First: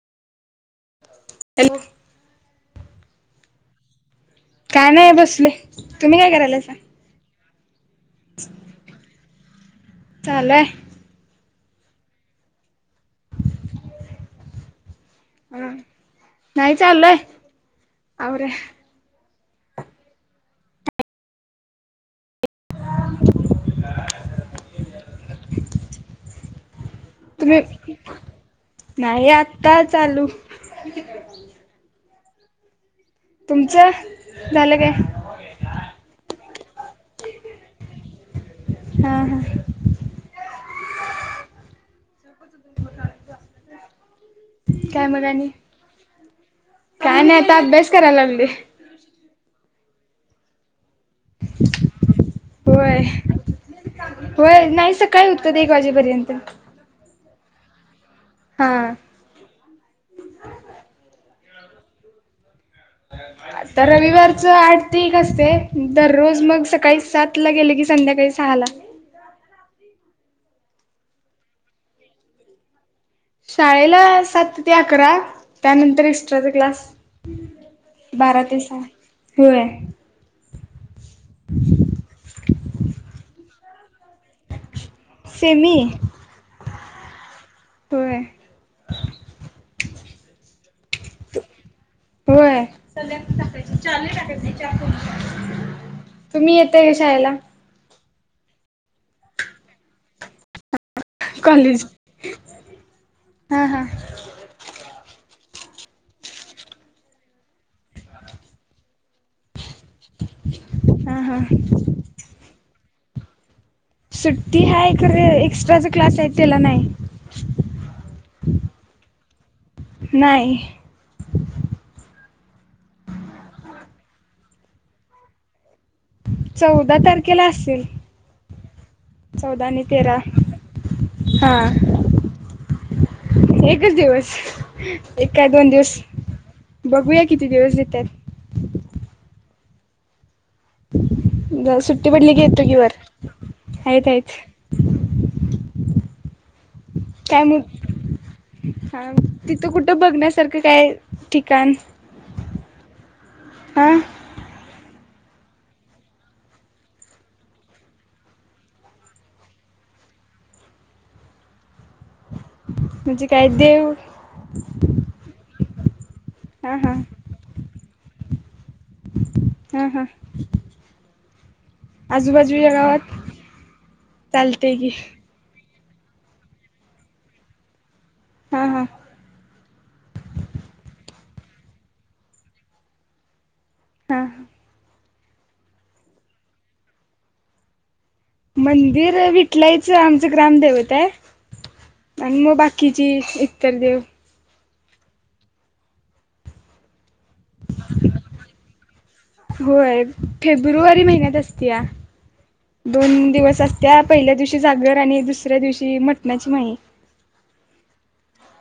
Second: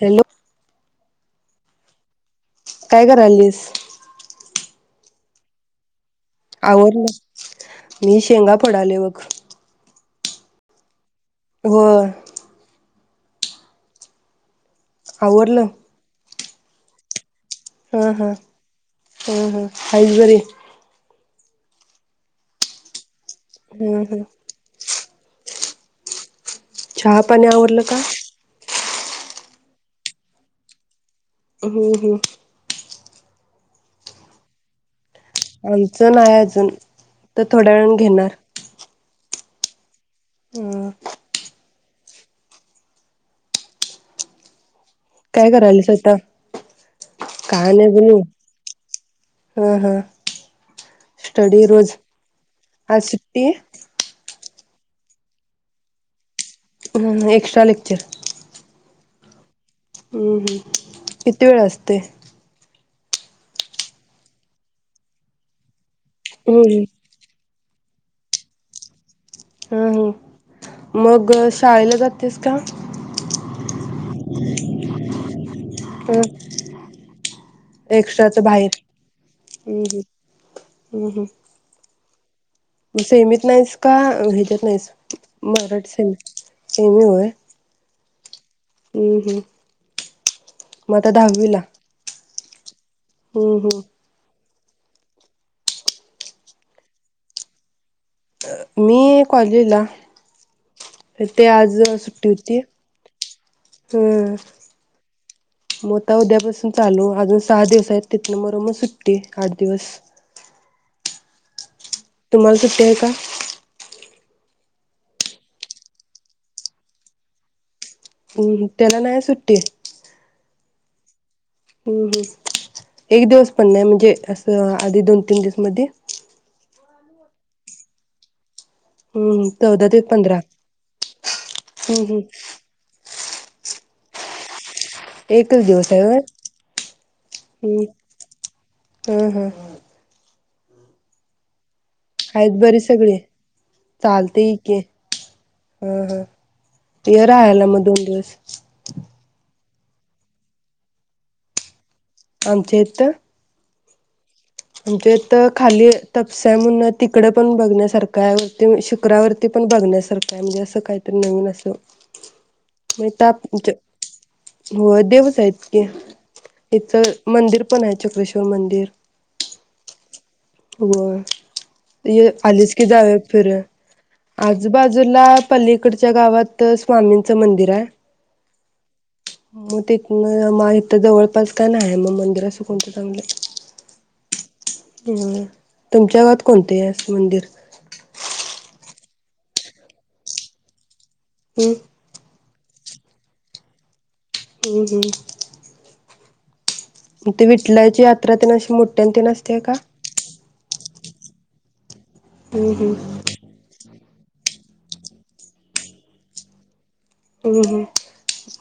Hello hello काय करायलीस? काय नाही बसले. तुम्ही काय करायलासा? आवरलं मी शेंगा फोडालोय बघ चालू हाय होय आवरलं हा नाही चाललय हम हम हम हम्म हाईस बरी? हम्म हम् चहा पाणी तुम्ही आवरलं का? नाही आता चालू हो हो तुमचं झालं काय? आमचं नाही अजून तर थोड्या वेळ घेणार हा हा हम्म [inaudible] आणि काय कराल्या श्वेता काय आता कायं नाही अभ्यास बोलू करायला लागले हा हा स्टडी रोज होय आज सुट्टी होय नाही सकाळी होतं एक वाजेपर्यंत ह एक्स्ट्रा लेक्चर हा हम्म हम्म किती वेळ असतेयं? आता रविवारच आठ ते एक असतेयं दररोज हम्म मग सकाळी हम्म सात ला गेले की संध्याकाळी सहा ला हा ह मग शाळेला जातेस का शाळेला सात ते अकरा त्यानंतर एक्स्ट्राचा क्लास एक्स्ट्राच बारा ते बाहेर सहा होय हम्म हम्म हम्म हम्म मग सेमीत नाहीस? का ह्याच्यात नाहीस सेमी मराठी स सेमी व्हयं होय हम्म हम् मग आता दहावी ला? होय संध्याकाळी टाकायची चालू टाकायची तुम्ही येताय का शाळेला? मी कॉलेजला ते आज कॉलेज सुट्टी होती हा हा हम् मग आता उद्यापासून चालू अजून सहा दिवस आहेत तिथन मर मग सुट्टी आठ दिवस हा हा तुम्हाला सुट्टी आहे का? सुट्टी हायं खरं एक्स्ट्राचा क्लास आहे त्याला नाही हम्म त्याला नाही सुट्टी नाही [inaudible] हम्म हम् एक दिवस पण नाही म्हणजे असं आधी दोन तीन दिवस मध्ये चौदा तारखेला असेल हम्म आणि चौदा ते तेरा पंधरा हा हम्म हम् एकच दिवस. एका एकच दोन दिवस आहे होय बघूया किती दिवस हम्म देतात हा हा सुट पडली की आहेत येतो की बरी वर सगळी आहेत चालतय की आहेत हा हा ये काय राहाला मग दोन दिवस तु कुठं बघण्यासारखं काय ठिकाण? आमचेे हित हं आमच्या हित तर खाली तपसा आहे म्हणून तिकडं पण बघण्यासारखं आहे शुक्रावरती पण बघण्यासारखं आहे म्हणजे असं काहीतरी नवीन असं म म्हणजे काय तप देव हो देवच आहेत ते हा हा इथं मंदिर पण आहे चक्रेश्वर मंदिर ह ह हो आजूबाजूच्या आलीच कि गावात द्यावे फिर चालते की आजूबाजूला पली कडच्या गावात स्वामींचं मंदिर आहे हम हम मग तिथ इथ जवळपास का नाही मग मंदिर असं कोणतं चांगलं हा ह तुमच्या गवात कोणते आहे मंदिर मंदिर विटलायच आमचं ग्रामदेवत आहे एक मग बाकीची इतर देव हम्म हम्म ते विठलाची यात्रा तेन अशी मोठ्यांंत नसते का त्या हम्म हम्म दोन दिवस असत्या पहिल्या दिवशी जागर आणि दुसऱ्या दिवशी मटणाची माई हम् ह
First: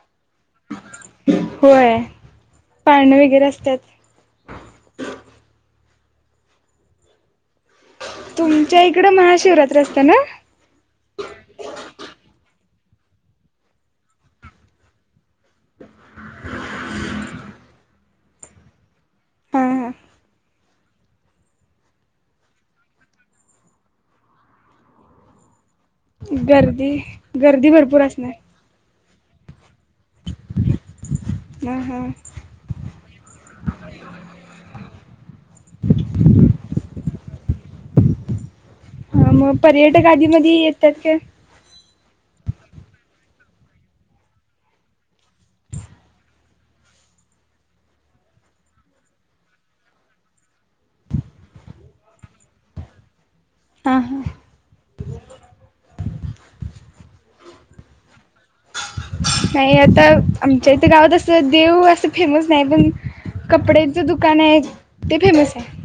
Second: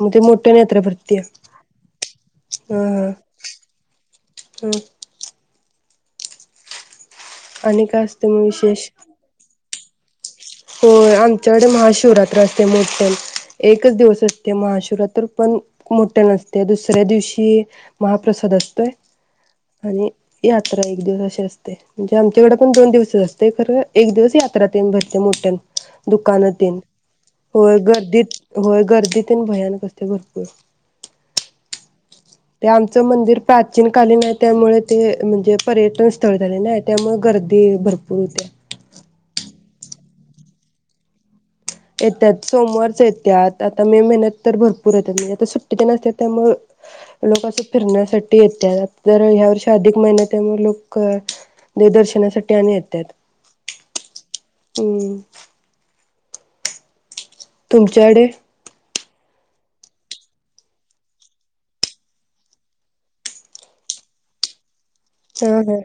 म ते मोठ्या नेत्र प्रति ह होय ह पाळणं वगैरे असतात हम आणि काय असते मग तुमच्या इकडे महाशिवराात रस्त्यानं हो आमच्याकडे महाशिवरात्र असते मोठ्यान एकच दिवस असते महाशिवरात्र पण मोठ्यान असते दुसऱ्या दिवशी महाप्रसाद असतोय हा हा आणि या यात्रा एक दिवस अशी असते म्हणजे आमच्याकडे पण दोन दिवसच असते खरं एक दिवस यात्रा तेन भर ते मोठ्यानं दुकान तेन गर्दी गर्दी होय भरपूर असणार गर्दीत होय गर्दीतेन भयानक असते भरपूर हा हा ते आमचं मंदिर प्राचीन कालीन आहे त्यामुळे ते म्हणजे पर्यटन स्थळ झाले नाही त्यामुळे गर्दी भरपूर होते. हा मग पर्यटक आधी मधी येतात का? येतात सोमवारच येतात आता मे महिन्यात तर भरपूर येतात म्हणजे आता सुट्टी तेनं असत्या त्यामुळं लोक असं फिरण्यासाठी येतात जर ह्या वर्षी अधिक महिन्यात त्यामुळं लोक देवं दर्शनासाठी आणि येतात. हा हा हम्म तुमच्याकडे नाही आता आमच्या इथे गावात असं देव असं फेमस नाही पण कपड्यांच दुकान आहे. ते हा फेमस हा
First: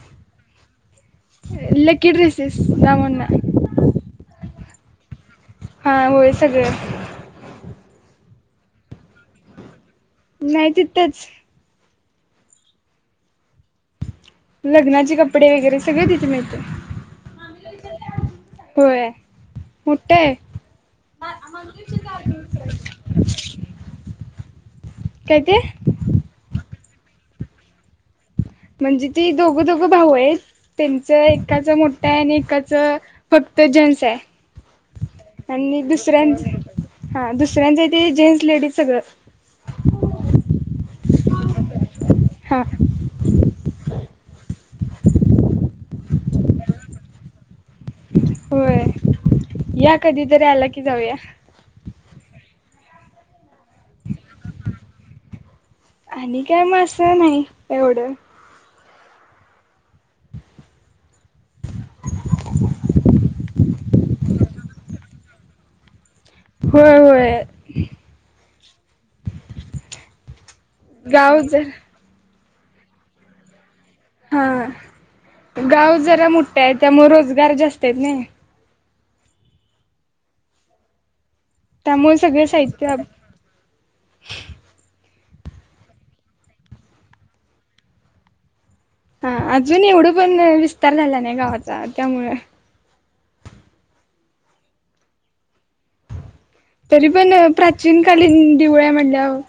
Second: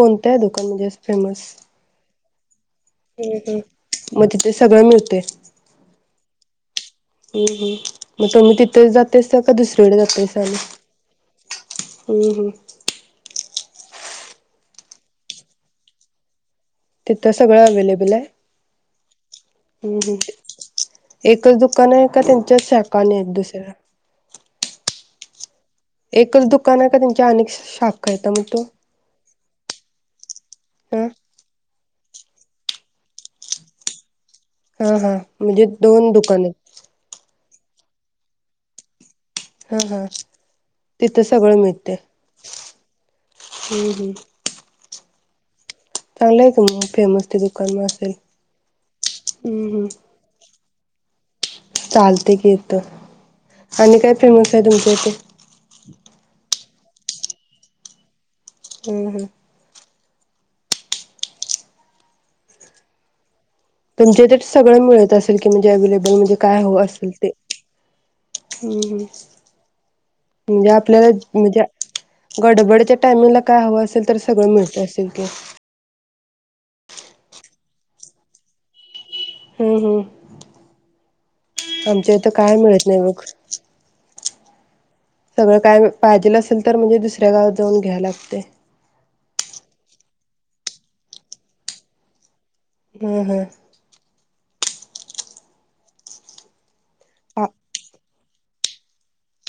कोणतं आहे दु म्हणजे? फेमस लकी ड्रेसेस नावनं मग तिथे सगळं मिळतयं हा होय सगळं हम् मग तुम्ही तिथे जातेसा का दुस कड जातासा आणि? नाही तिथंच ह ह लग्नाचे कपडे वगैरे सगळे तिथे मिळत. तिथं सगळं अव्हेलेबल आहे होय हम्म मोठं आहे हम्म एकच दुकान आहे का त्यांच्या शाखा आणि आहेत दुसऱ्या कायं ते? एकच दुकान आहे का त्यांची अनेक शाखा आहेता मग तो म्हणजे ती दोघ दोघं भाऊ आहेत हा त्यांच एकाच मोठ आणि एकाच फक्त जेन्स आहे हा हा म्हणजे दोन दुकान आहेत. सगळ्यांच ते जेंट्स लेडीज सगळं हा हा तिथं सगळं मिळतेयं. हा चांगलंय की मग फेमस ते दुकान असेल? होय हम्म या कधीतरी आला की की जाऊया चालते ग येतो आणि काय फेमस आहे तुमच्या इथे? अस नाही एवढं ह तुमच्या इथ सगळं मिळत असेल की म्हणजे अवलेबल म्हणजे काय हवं होय असेल ते होय हम्म ह म्हणजे आपल्याला गाव जर म्हणजे गडबडीच्या टायमिंग ला काय हव असेल तर हा सगळं मिळत असेल की गाव जरा मोट्ट आहे त्यामुळे रोजगार जास्त त्यांनी हो हो आमच्या त्यामुळे इथं सगळे काय मिळत साहित्य नाही मग सगळं काय म पाहिजेल असेल तर मग म्हणजे दुसऱ्या गावात जाऊन घ्याय लागतय हा अजून एवढं पण विस्तार झाला नाही गावाचा त्यामुळ हम् हम् तरी पण आ प्राचीन लीन दिवाळी हाय म्हटल्यावर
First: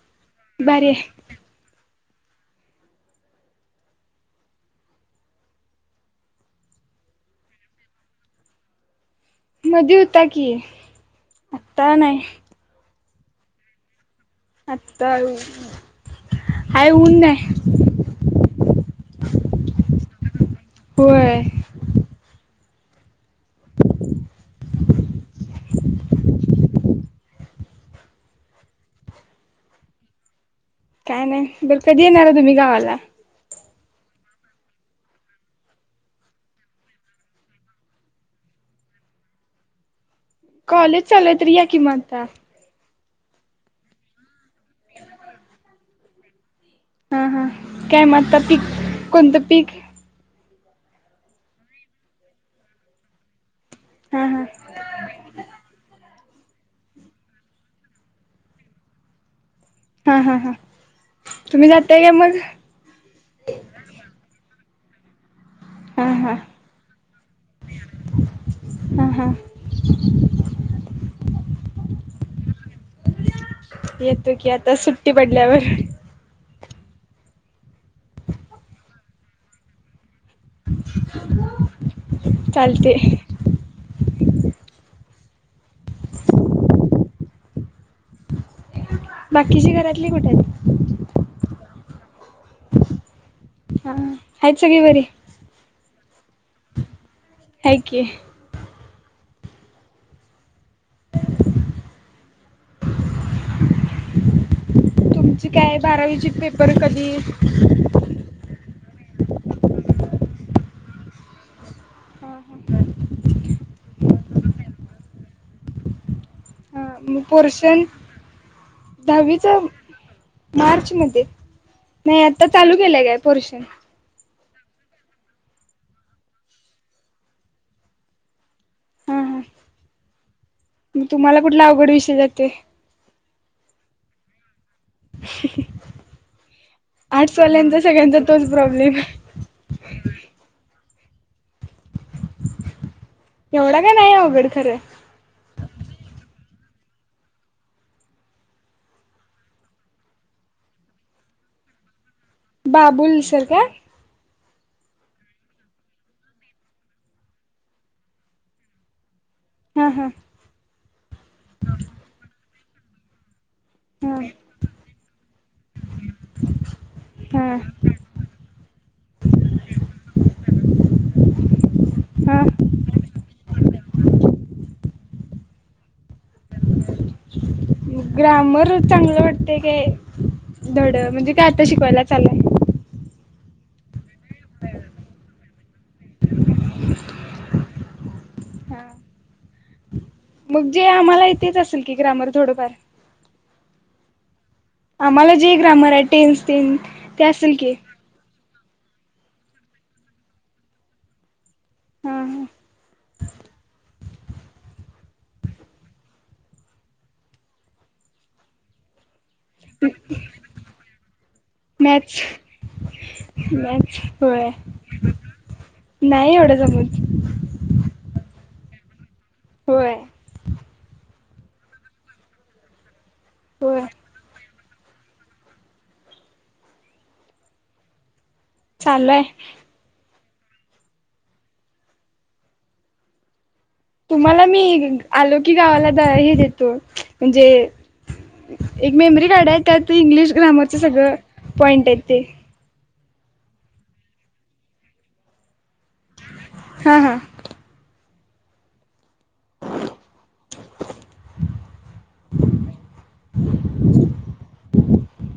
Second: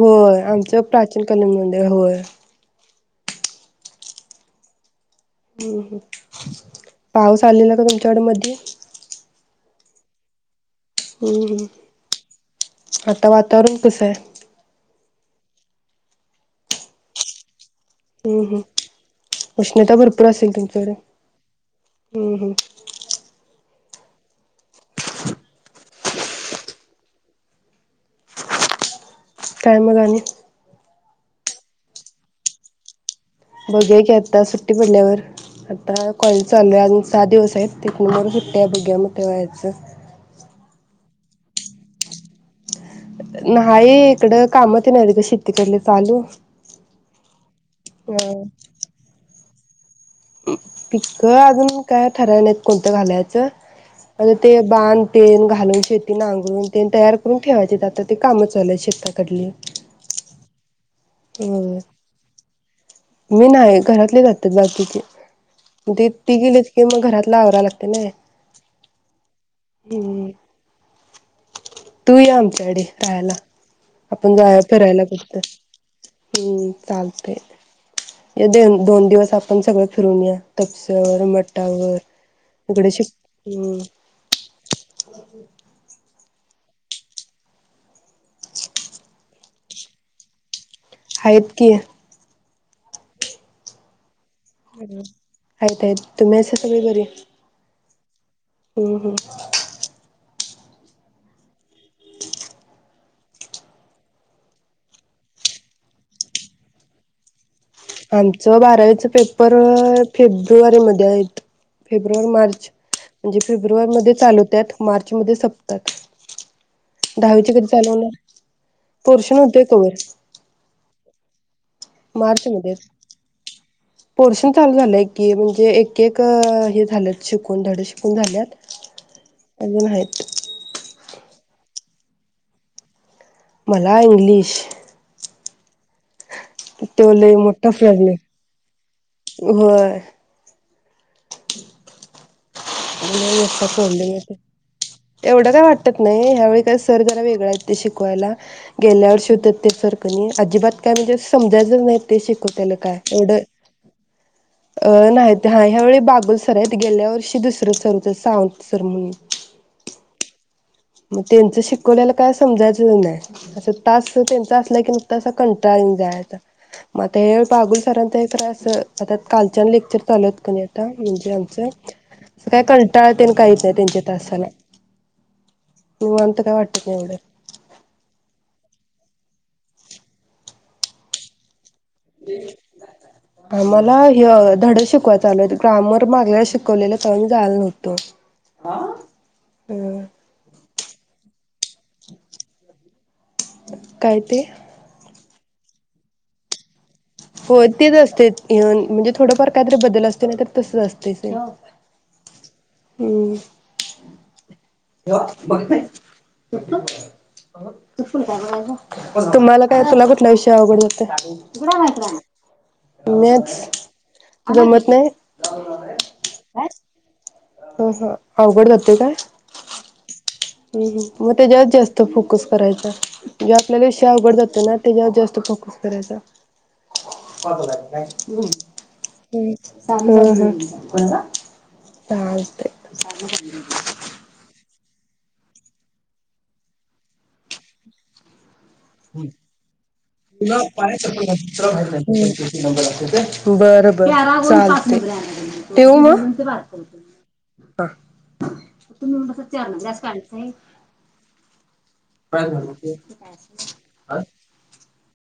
होय आमचं भारी आहे प्राचीन कलेमध्ये होय [inaudible] हम्म ह पाऊस आलेला का गं तुमच्याकड मधी? मधी हूता की हम्म आत्ता नाही ह आता वातावरण तसं हाय काय ऊ हाय ऊन नाही हम् हम् उष्णता भरपूर असेल तुमच्याकडं होय हम्म हम् [inaudible] [inaudible] [inaudible] काय मग आनी काय नाही बर कधी येणारा तुमी गावाला बघूया की आता सुट्टी पडल्यावर आता कॉलेज चालू आहे अजून सात दिवस आहेत तिथन मग सुट्टी आहे बघूया मग तेव्हा यायचं कॉलेज चालू हाय तर या मग की आता नाही ईकडं कामतेन हाईत गं शेतीकडली चालू हा हा काय अ मगं आता पीक कोणतं पीक? पिकक अजून काय ठराय नाहीत कोणतं घालायचं हा अजून हा ते बांध तेन घालून शेत ते नांगरून तेन तयार करून ठेवायचे ते आता ते काम चालू आहेत शेताकडली हा हा हा तुम्ही होय जाताय काय मग? मी नाही घरातली जातात बाकी [unintelligible] हा हा दिप्ती गेलीत की मग घरातल आवराय लागतय नी हा हा हम् तू ये आमच्याकडे राहायला येतो आपण की जाऊया आता फिरायला सुट्टी कुठंतर पडल्यावर हम्म चालतंय ये देण दोन दिवस आपण सगळं फिरून येऊया तपसर मटावर इकडे चालते श [inaudible] [inaudible] बाकीची घरातली कुठय हायत? हायेत की हा सगळी बरी हायेत हायेत तुम्ही हाय सगळी फ्री आहे की हम्म हम्म [inaudible] [inaudible] तुमची काय बारावी ची पेपर कधी आमचं बारावीचं पेप पेपर फेब्रुवारी मधे आहेत फेब्रु फेब्रुवारी हा मार्च म्हणजे फेब्रुवारी मधे चालु होत्यात मार्च मध्ये संपत्यात हा मगपोर्शन पोर्शन दहावीचा होतोय कवर मार्च मध्ये नाही आता मार्च मध्ये चालू केलंय पोर्शन पोर्शन चालू झालंय की म्हणजे एक एक हे झालत शिकून धडे शिकून झालेत हा हा [inaudible] अजून हायेत मग तुम्हाला कुठला अवघड विषय जातोय मला इंग्लिश हहह तो लय मोठा प्रॉब्लेम व्हय एवढा काय नाही अवघड खरं [unintelligible] एवढं काय वाटतात नाही ह्यावेळी सर जरा वेगळ आहेत ते शिकवायला गेल्या वर्षी होतात ते सर कणी अजिबात काय म्हणजे समजायचंच नाहीत ते शिकव त्या न काय बाबुल एवढं सर काय अ नाहीत ह ह्यावेेळी बागूलसर आहेत गेल्या वर्षी दुसरे [unintelligible] सावंत सर म्हणून हा हा मग त्यांच शिकवलेलं काय समजायचं [unintelligible] अस तास हा त्यांचा असला की नुसता असा कंटाळा येऊन जायाचा म ते हा बागुल सरांचं तर अस कालच्या लेक्चर चालूयेत की नाय म्हणजे आमचं हा आता कंटाळा येत नाही काही येत नाही त्यांच्या तासाला निवांत काय वाटत नाही एवढ ग्रामर चांगलं वाटतय काय धड म्हणजे काय? ते शिकवायला चाललंय आम्हाला यो धड शिकवायला चालू होतं ग्रामर मागल शिकवलेलं झाला नव्हत ह हम म्हणजे आम्हाला इथेच असेल की ग्रामर थोडंफार काय ते? आम्हाला जे ग्रामर आहे टेनस टेन होयं तेच असते येऊन म्हणजे थोडंफार काहीतरी बदल असते ना तर तसंच असतयं [unintelligible] हा हा हम्म [unintelligible] तुम्हाला काय तुला कुठला विषय अवघड जात मॅथ्स मॅथ्स जमत नाही नाही एवढं जमत ह अवघड जातोय काय? होय हम् हम मग त्याच्यात जास्त फोकस करायचा जो होय आपल्याला विषय अवघड जातोय ना त्याच्यावर जास्त फोकस करायचा ह् हम् चालू आहे ह [unintelligible] चालतेयं तुम्हाला मी आलो की गावाला हे देतो म्हणजे एक मेमरी कार्ड आहे त्यात ते इंग्लिश ग्रामरच चालतंय. सगळं पॉइंट आहे ते बरं बर पॅरागॉन पाच नंबर चालते ठेवू मग हां हां [inaudible] [unintelligible] काय झाल हा